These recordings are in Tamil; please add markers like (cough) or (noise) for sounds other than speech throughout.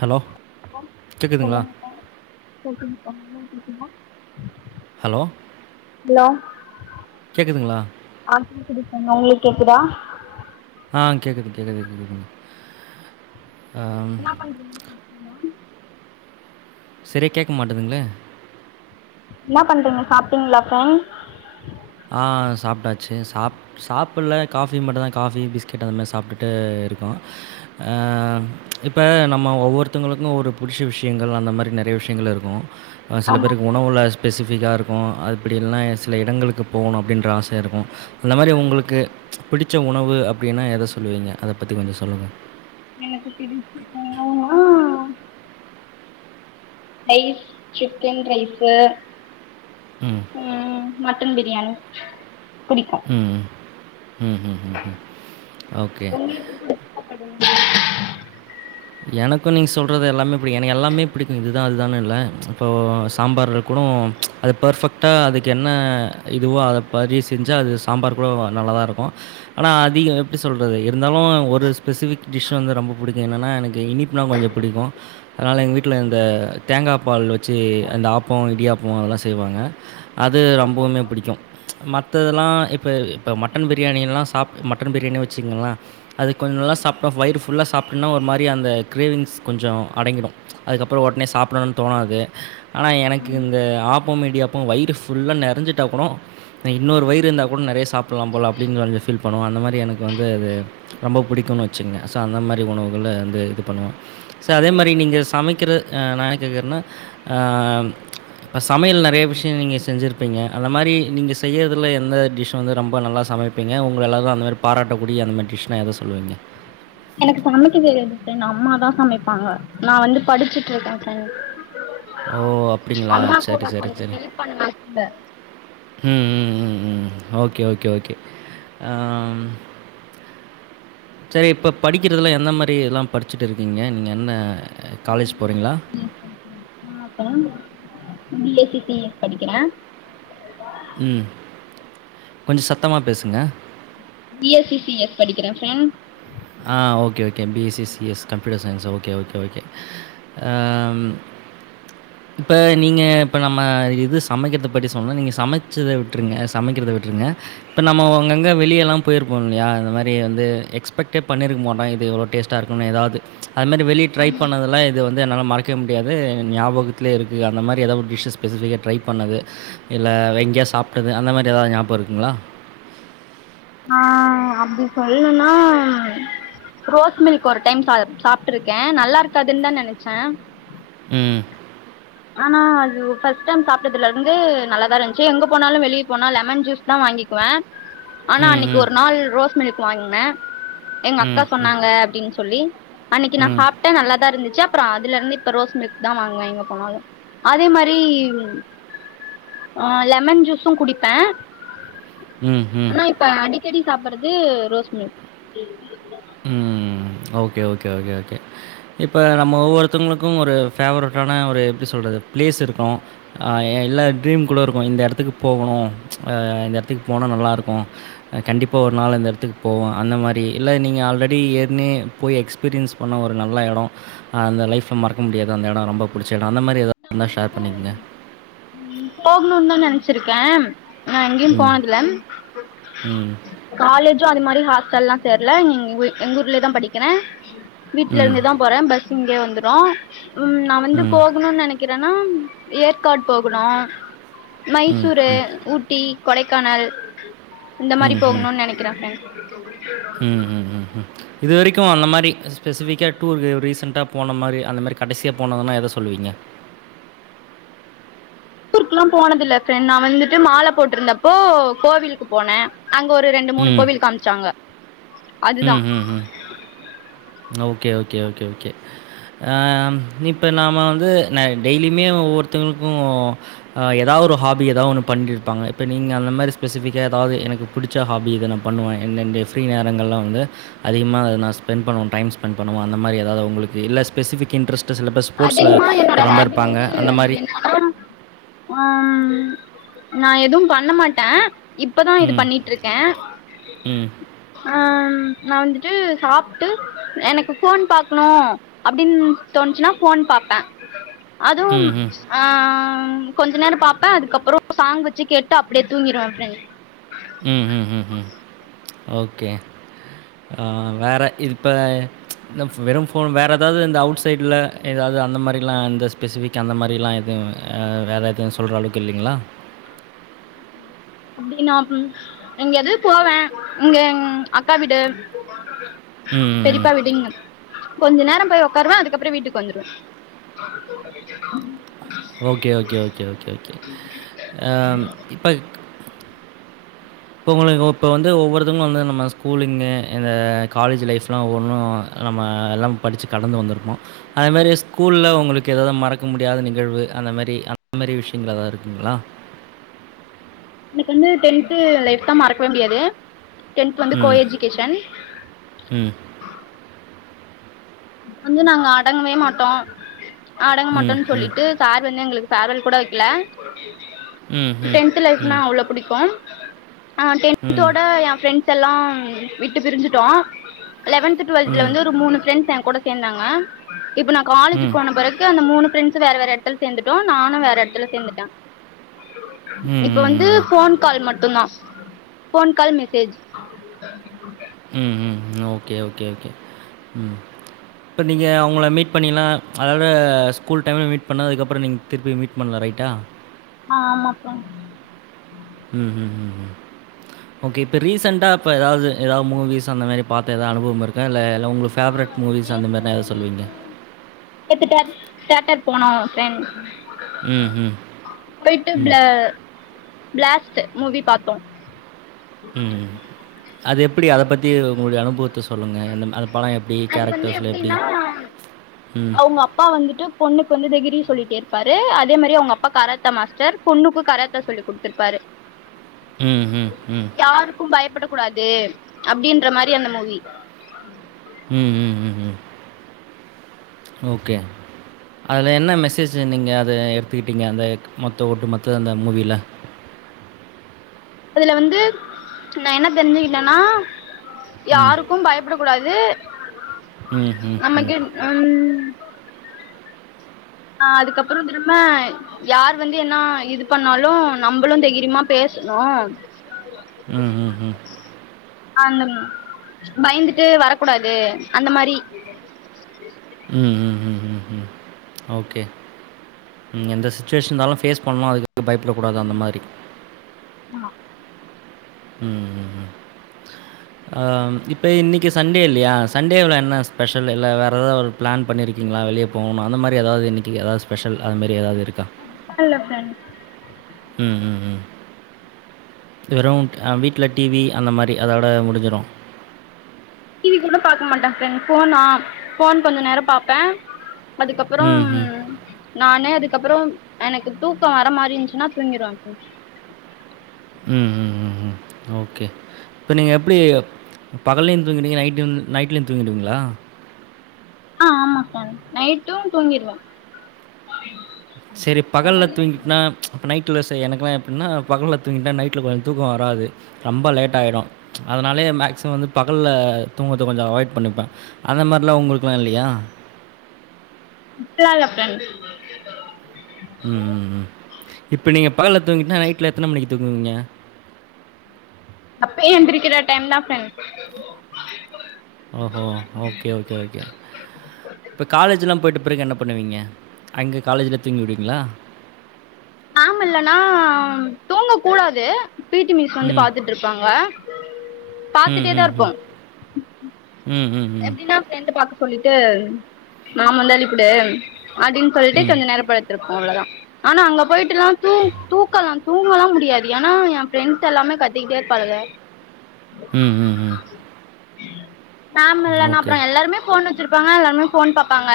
ஹலோ ஒ கேட்குதுங்களா சொல்லுங்கக்கா சொல்லுகக்கா (unintelligible) என்ன எப்டி இருங்கிங்க ஹலோ ஹலோ கேக்குதுங்ளா ஆ கேக்குது (unintelligible) கேக்குதா ஆ கேக்குது கேக்குது கேக்குதுங்க என்னா பண்றீங்க நீங்களா செரியா கேக்க மாட்டுதுங்ளே என்னா பண்றீங்க சாப்ட்டிங்ளா ஃப்பெரண்ட் ஆ சாப்ட்டாச்சு சாப் சாப்பட்ல காஃபி மட்டுந்தா காஃபி பிஸ்கெட் அது மாரி சாப்ட்டுட்டு இருக்கோ அ இப்ப நம்ம ஒவ்வொருத்தவுங்களுக்கு ஒரு புடிஷ்ஷ விஷயங்கள் அந்த மாரி நறைய விஷயங்கள் இருக் சில பேருக்கு ஆமாக்கா உணவுல ஸ்பெசிஃபிக்கா இருக்கு அப்படி இல்லனா சில இடங்களுக்கு போணு அப்டின்ற ஆச இருக்கு அந்த மாரி உங்களுக்கு பிடிச்ச உணவு அப்டின்னா எத சொல்லுவீங்க அத பத்தி கொஞ்சோ சொல்லுங்க எனக்கு பிடிச்ச உணவுணா ரைஸ் சிக்கன் ரைஸு ம் ம் மட்டன் பிரியாணி புடிக்கு ம் ம் ம் உங்களுக்கு புடிச்ச சாப்பாடு என்னது எனக்கு நீங்க சொல்றது எல்லாமே புடிக்கு எனக்கு எல்லாமே புடிக்கு இதுதா அதுதானு இல்ல இப்போ சாம்பார்ரகூடு அது பர்ஃபெக்ட்டா அதுக்கு என்ன இதுவோ அத பரி செஞ்சா அது சாம்பார் கூட நல்லாதா இருக்கு ஆனா அதிகோ எப்டி சொல்றது இருந்தாலு ஒரு ஸ்பெசிஃபிக் டிஷ் வந்து ரொம்ப புடிக்கு என்னன்னா எனக்கு இனிப்புனா கொஞ்சோ பிடிக்கு அதனால எங்க வீட்ல இந்த தேங்கா பால் வச்சு அந்த ஆப்போ இடியாப்போ அதெல்லா செய்வாங்க அது ரொம்பவுமே ஓகேக்கா பிடிக்கு மத்ததெல்லா‌ இப்ப இப்ப மட்டன் பிரியாணி எல்லா சாப் மட்டன் பிரியாணி வச்சிக்கங்கள அது கொஞ்சோ நல்லா சாப்ட்டா வயிறு ஃபுல்லா சாப்பிட்டோனா ஒரு மாரி அந்த கிரேவிங்ஸ் கொஞ்சோ அடங்கிடு அதுக்கப்புறோ ஒடனே சாப்படணுன்னு தோணாது ஆனா எனக்கு ம் இந்த ஆப்பம் இடியாப்பம் வயிறு ஃபுல்லா நெறஞ்சுட்டா கூடு நா இன்னொரு வயிறு இருந்தா கூட நறையா சாப்பட்லாம் போல அப்டின்னு கொஞ்சோ ஃப்ல் பண்ணுவ அந்த மாரி எனக்கு வந்து அது ரொம்ப புடிக்குன்னு வச்சுங்க சோ அந்த மாரி உணவுகள அ இது பண்ணுவ ச அதே மாரி நீங்க ஓகேக்கா சமைக்கிற நா என்ன கேக்கறனா ஆ இப்ப சமையல் நறைய விஷயோ நீங்க செஞ்சுருப்பீங்க அந்த மாரி நீங்க செய்யறதுல எந்த டிஷ் வந்து ரொம்ப நல்லா சமை ப்பீங்க உங்கள எல்லாரு அந்தமாரி பாராட்ட கூடிய அந்த மாரி டிஷ்னா எத சொல்வீங்க எனக்கு சமைக்க தெரியாது ஃப்ரெண்ட் அம்மாதா சமைப்பாங்க நா வந்து படிச்சுட்டு இருக்க ஃப்ரெண்ட் ஓ அப்டிங்களா சேரி சேரி சேரி பண்ணத்தில்ல ம் ம் ம் ம் ஓகே ஓகே ஓகே ஆ ம் சரி இப்ப படிக்கிறதுல எந்த மாரில்லாம் படிச்சுட்டுருக்கீங்க நீங்க என்ன நா காலேஜ் பி போறீங்ளா S (inaudible) B S C D S படிக்கிற ம் கொஞ்ச சத்தமா பேசுங்க B S C C S படிக்கிற ஃப்ரெண்ட் ஆ okay okay B S C C S computer science okay okay okay அ ம் இப்ப நீங்க இப்ப நம்ம இது சமைக்கிறத பத்தி சொன்னோ நீங்க சமைச்சத விட்ருங்க சமைக்கிறத விட்ருங்க இப்ப நம்மோ அங்கங்க வெளிய எல்லா போயிருப்போ இல்லையா இந்த மாரி வந்து எக்ஸ் பெட்டே பண்ணிருக்க மாட்டோ இது இவ்ளோ டேஸ்டா இருக்குன் ஏதாவது அது மாரி வெளிய ட்ரை ஆமா பண்ணதுலா இது வந்து என்னால மறக்கே முடியாது ஞாபகத்துத்திலே இருக்கு அந்த மாரி ஏதாவது ஒரு டிஷ்ஸஸ் ஸ்பெசிஃபிக்கா ட்ரை பண்ணது இல்ல வெங்கிய்யா சாப்பிட்டது அந்த மாதிரி எதாவுது ஞாபகோ இருக்குங்ளா ஆ அப்டி சொல்லுன்னா ரோஸ் மில்க் ஒரு டைம் சாப்ட்டுருக்கே நல்லா இருக்காதுன்னு தா நெனச்சே ம் ஆனா அது ஃபர்ஸ்ட் டைம் சாப்பிட்டதுல இருந்தது நல்லாதா இருந்துச்சு எங்க போனாலு வெளியே போனா லெமன் ஜூஸ் தா வாங்கிக்குவ (unintelligible) ஆனா அன்னைக்கு ம். ஒரு நாள் ரோஸ் மில்க் வாங்கினே எங்க அக்கா ம், ம். சொன்னாங்க அப்டின்னு சொல்லி அன்னைக்கு நா ம். சாப்பிட்ட நல்லாதா இருச்சு அதுல இருந்துப்ப ரோஸ் மில்க் தா வாங்குவே எங்க போனாலு அதே மாதிரி ஆ லெமன் ஜூஸு குடிப்ப ம் ம் இப்ப அடிக்கடி சாப்பிறது ரோஸ் மில்க் ம் ஓகே ஓகே ஓகே ஓகே இப்ப நம்ம ஒவ்வொருத்தவங்களுக்கு ஒரு ஃபேவரட்டான ஒரு எப்டி சொல்றது ஒரு பிளேஸ் இருக்கு அ இல்லா ட்ரீம் கூட இருக்கோ இந்த எடத்துக்கு போகனு அ இந்த எடத்துக்கு போனா நல்லா இருக்கு அ கண்டிப்பா ஒரு நாள் அந்த எடத்துக்கு போவோ அந்த மாரி இல்ல நீங்க ஆல்ரெடி ஏற்கனவே போய் எக்ஸ்பீரியன்ஸ் பண்ண ஒரு நல்ல எடோ அந்த லைஃப்ப மறக்க முடியாத அந்த எடோ ரொம்ப புடிச்ச எடோ அந்த மாரி எதா இருந்தா ஷேர் பண்ணிக்குங்க ம் போகணுனு தா நெனச்சிருக்க ஆனா எங்கயு ம். போனதில்ல ம். காலேஜு அது மாரி ஹாஸ்ட்டல்லா சேர்ல இங்க எங்க ஊர்லே தா படிக்கிற வீட்ல ம். இருந்துதா போற பஸ் இங்கே வந்துரோ ம் நா வந்து போகணுனு நெனை க்கிறனா ஏற்காடு போகுணு மைசூரு ஊட்டி கொடைக்கானல் இந்த மாரி ம். ம். போகனோனு நெனைக்கிற ஃப்ரெண்ட் ம் ம் ம் ம் இது வரைக்கு அந்த மாரி ஸ்பெசிஃபிக்கா டூருக்கு ரீசண்ட்டா போன மாரி அந்த மாரி கடசியா போனதுன்னா எத சொல்லுவீங்க டூருக்குல்லா போனதில்ல ஃப்ரெண்ட் நா வந்துட்டு மால போட்டிருந்தப்போ கோவிலுக்கு போன அங்க ஒரு ரெண்டு மூணு ம். கோவில் காமிச்சாங்க அதுதா ம், ம், ம். ஓகே ஓகே ஓகே ஓகே அ இப்ப நாம வந்து நா டெய்லியுமே ஒவ்வொருத்தவங்களுக்கு அ எதாவுது ஒரு ஹாபி எதாவூது ஒன்னு பண்ணிட்டுருப்பாங்க இப்போ நீங்க அந்த மாரி ஸ்பெசிஃபிக்கா எதாவது எனக்கு புடிச்ச ஹாபி இத நா பண்ணுவ எண் என்ணோட ஃப்ரீ நேரங்கள்ள வந்து அதிகமா அத நா ஸ்பெண்ட் பண்ணுவ டைம் ஸ்பெண்ட் பண்ணுவோ அந்த மாரி எதாவுது உங்களுக்கு இல்ல ஸ்பெசிக் இன்ட்ரஸ்ட் அதிகமா என்னோட ஹாபி வந்து அந்த மாரி. என்னான்னா அ நா எது பண்ணமாட்ட இப் இப்பதா இது ம், பண்ணிட்டு இருக்க ம். அ நா வந்துட்டு சாப்ட்டு எனக்கு ஃபோன் பாக்கனு அப்டின் தோணுச்சுன்னா ஃபோன் பாப்ப அதுவும் ம்ஹ்ம். ஆ கொஞ்சோ நேரோ பாப்ப அதுக்கப்புறோ சாங் வச்சு கேட்டு அப்டியே தூங்கிருவ ஃப்ரெண்ட் ம் ம் ம் ம் ஓகே ஆ வேற இதுஇப்ப இந்த வெறு ஃபோன் வேற எதாவுது இந்த அவுட் சைட்ல எதாவது அந்த மாரிலா இந்த ஸ்பெசிஃபி க் அந்த மாரிலா எதுவு வேற எதுவு சொல்ற அளவுக்கு இல்லிங்ளா அப்டின்னா ம் எங்கயாவு போவே இங்க எங் அக்கா வீடு ம் பெரிப்பா வீடு இங்க கொஞ்ச நேர போய் ஒக்காருவ அதுக்கப்ற வீட்டுக் வந்துருவ okay okay okay okay okay அ இப்பக் இப்ப ஒங்களுக்கு ஒப்ப வந்து ஒவ்வொருத்தவுங்ளு வந்து நம்ம ஸ்கூலிங்கு இந்த காலேஜ் லைஃப்ல்லா ஒவ்வொன்னு நம்ம எல்லா படுச்சி கடந்து வந்துருப்போ அது மாரி ஸ்கூல்ல உங்களுக்கு எதாவ்து மறக்க முடியாத நிகழ்வு அந்த மாரி அந்த மாரி விஷ்யங்கள் எதா இருக்குங்ளா எனக் வந்து டென்த்து லைஃப் தா மறக்வே முடியாது டென்த் வந்து கோ ம். எஜுகேஷன் ம் வந்து நாங் அடங்வே மாட்டோ அடங் ம் மாட்டோன் ம் ம் சொல்லிட்டு சார் வந்து எங்ளுக்கு ஃபேர்வல் கூட வக்கில ம் ம் டென்த்து லைஃப்னா ம் அவ்ளோ புடிக்கு அ ம் டென்த்தோட ஏ ஃப்ரெண்ட் செல்லா விட்டு பிரிஞ்சிட்டோ லெவன்த்து டுவல்த்ல ம் ம் வந்து ஒரு மூணு ஃபிரண்ட்ஸ் ஏ கூட சேந்தாங்க இப்ப நா காலேஜு போன பெறகு கு அந்த மூணு ஃப்ரெண்ட்ஸ் வேற வேற எட்த்துல சேந்துட்டோ நானு வேற எட்த்துல சேந்துட்ட ம் இப்ப ம் வந்து ம் ஃபோன் கால் மட் டுதா ஃபோன் கால் மெசேஜ் ம் ம் ஓகே ஓகே ஓகே ம் ப்ப நீங்க அவுங்ள மீட் பண்ணிலா அதோட ஸ்கூல் டைம்ல் மீட் பண்ண அதுக்கப்புற நீங் திர்ப்பி மீட் பண்ல ரைட்டா அ ஆமாப்பா ம் ம் ம் ம் ஓகே இப்ப ரீசண்டா இப்ப எதாவ்து எதா மூவிஸ் அந்த மேரி் பாத்த எதா அனுபவம் இருக்கா இல்ல எல்லா உங்ளுஃப் ஃபேவ்ரெட் மூவிஸ் நேத்து அந்தமேர்னா எத சொல்வீங்க நேத்து நேத்து டன் தேட்டர் போனோ ஃப்ரெண் ம் ம் போயிட்டு ப்ள ம் ப்ளேஸ்ட்டு மூவி பாத்தோ ம் அது எப்புடி அத பத்தி உங்குளுடிய அனுபுவத்த சொல்லுங்க அது வந்து எப்டின்னா ம் அவுங்க அப்பா வந்துட்டு பொண்ணுக் வந்து தெகிரி சொல்லிட்டே இருப்பாரு அதே மரி அவுங்க அப்பா கராத்த மாஸ்டர் பொண்ணுக்கு கராத்த சொல்லி் குட்த்துருப்பாரு ம் ம் ம் கு பயப்புக்கூடாது அப்டின்ற மாரி அந்த மூவி (inaudible) ம் ம் ம் ம் ஓகே அதுல என்ன மெசேசு நீங்க அத எடுத்துக்குட்டிங்க அந்தக் மொத்த ஒட்டு மொத்த அந்த மூவில அதுல வந்து நா என்ன தெரிஞ்சுக்கிட்டனா ம். யாருக்கு பயப் புடக்கூடாது ம், ம், ம். நம்மக் என் ம் அ அதுக்கப்புற திரும்ம யார் வந்து என்னா இது பண்ணாலு நம்மளு தெகிரிமா பேசுணு ம் ம் ம் அந்தம் பயந்துட்டு வரக்கூடாது அந்த மரி ம் ம் ம் ம் ம் ஓகே ம் எந்த சுச்சுவேஷன்ந்தாலு ஃபேஸ் பண்ணு அதுக்காக பயப்புட கூடாது அந்த மாரி ம் ம் ம் அ இப்ப இன்னிக்கி சண்டே இல்லயா சண்டேவுல என்ன ஸ்பெஷல் இல்ல வேறு எதா ஒரு ப்ளேன் பண்ணிருக்கீங்ளா வெளிய போவணு அந்தமாரி எதாவ்து இன்னிக்கி எதாவ்து ஸ்பெஷல் அதமேரி எதாவ்து இருக்கா ஹலோ ஃப்ரெண்ட் ம் ம் ம் வெறு வீட்ல டிவி அந்த மாரி அதோட முடிஞ்சிடு டிவி கூட பாக்க மாட்ட ப்ரெண்ட் ஃபோனா ஃபோன் கொஞ்ச நேரோ பாப்பே அதுக்கப்புறம் ம்ஹ்ம். நானே அதுக்கப்பறோ எனக்கு தூக்கோ வர மாறி இருச்சுன்னா தூங்கிருவே ம் ம் ம் ம் ஓகே இப்போ நீங்க எப்டி பகலையு தூங்கிடுவீங்க நைட் நைட்லயு தூங்கிடுவீங்களா ஆ ஆமா ப்ரெண்ட் நைட்டு தூங்கடுவே செரி பகல்ல தூங்கிட்னா ச் நைட்டில ச எனக்குலா எப்டின்னா பகல்ல தூங்கிட்னா நைட்டில கொஞ்சோ தூக்கோ வராது ரெம்ப லேட் ஆயிடு ச் அதனாலயே மேக்சிமம் வந்து பகல தூங்குரது கொஞ்சோ அவாய்ட் பண்ணிப்பே அத மாரில்லா உங்களுக்கெல்லா இல்லையா அப்டிலா இல்ல ப்ரெண்ட் ம் ம் ம் இப்போ நீங்க பகல தூங்கிட்டனா நைட்ல எத்தன மணிக்கு தூங்குவீங்க அப்பே எந்திரிக்கிற டைம் தா ப்ரெண் ஓஹோ ஓகே ஓகே ஓகே இப்போ காலேஜ்லா போய்ட்ட பிறகு என்ன பண்ணுவீங்க அங்கே காலேஜில தூங்கிடுவீங்களா மேம் இல்லனா தூங்க கூடாது பீடி மீஸ் வந்து ம். பாத்துட்டு இருப்பாங்க ம், பாத்துட்டே தா ம், ம். இருப்போ ம் ம் ம். எப்டின்னா பிரின்ட்ட பாக்க சொல்லிட்டு நாம வந்து பின்டு (unintelligible) சொல்ட்டு ம். கொஞ்ச நேரோ படுத்திருப்போ அவ்ளோதா ஆனா அங்க போயிட்டு எல்லா தூ தூக்கலா தூங்கலா முடியாது ஏனா என் ஃப்ரெண்ட்ஸ் எல்லாமே கத்திக்கிட்டே இருப்பாளுங்க ம் ம், ம். மேம் இல்லனா ஓகே. அப்றோ எல்லாமே ஃபோன் வச்சிருப்பாங்க எல்லாருமே ஃபோன் பாப்பாங்க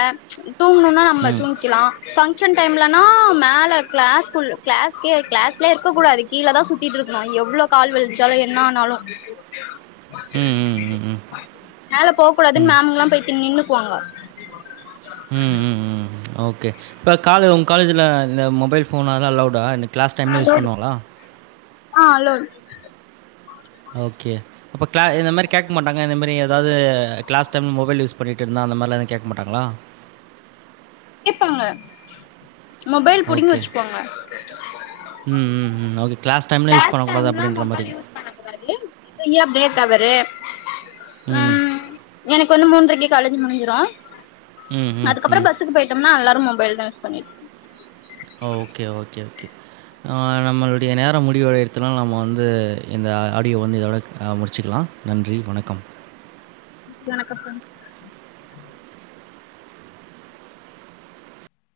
தூங்கணு ம். நம்மள ம், தூங்கிக்லா பங்க்ஷன் டைம்லனா மேல கிளாஸ்கு கிளாஸ்க்யே கிளாஸ்லே இருக்க கூடாது கீழ தா சுத்திட்டு இருக்கணு எவ்ளோ கால் வழிச்சாலு என்ன ஆனாலு ம், ம், ம். மேல போக கூடாதுன்னு மேம் எல்லா போயிட்டு நின்னுப்பாங்க ம் ம் ம் ஓகே இப்போ கால உங்க காலேஜில இந்த மொபைல் ஃபோன் எல்லா அலவுடா எனக்கு கிளாஸ் டைம்ல யூஸ் பண்வாங்களா ஆ அலோட் ஓகே அப்ப கிள என்ன மாரி கேக் க்க மாட்டங்க இந்த மாரி ஏதாவது கிளாஸ் டைம் மொபைல் யூஸ் பண்ணிட்டு இருந்தா அந்த மாரிலா வந்து கேக்க மாட்டாங்களா கேப்பாங்க மொபைல் புடிங்கி ஓகே. வச்சுப்பாங்க ம் ம் ம் ஓகே கிளஸ் டைம்ல யூஸ் பண்ணக்கூடாது டைம்லா அப்டின்ற மாரி மொபைல் யூஸ் அவரு ம் (unintelligible) எனக்கு வந்து மூன்ரைக்கு காலேஜ் முடிஞ்சிரு ம், ம், அதுக்கப்பறோ ம். பஸ் ஸுக்கு போய்ட்டோம்னா எல்லாரு மொபைல்தா யூஸ் பண்ணிட்டு ஓ ஓகே ஓகே ஓகே ஆ நம்மளுடைய நேரம் முடிவடையருதுனால நம்ம வந்து இந்த ஆடியோ வந்து இதோட முடிச்சுக்குலா நன்றி வணக்கம் வணக்கம் ஃப்ரெண்ட்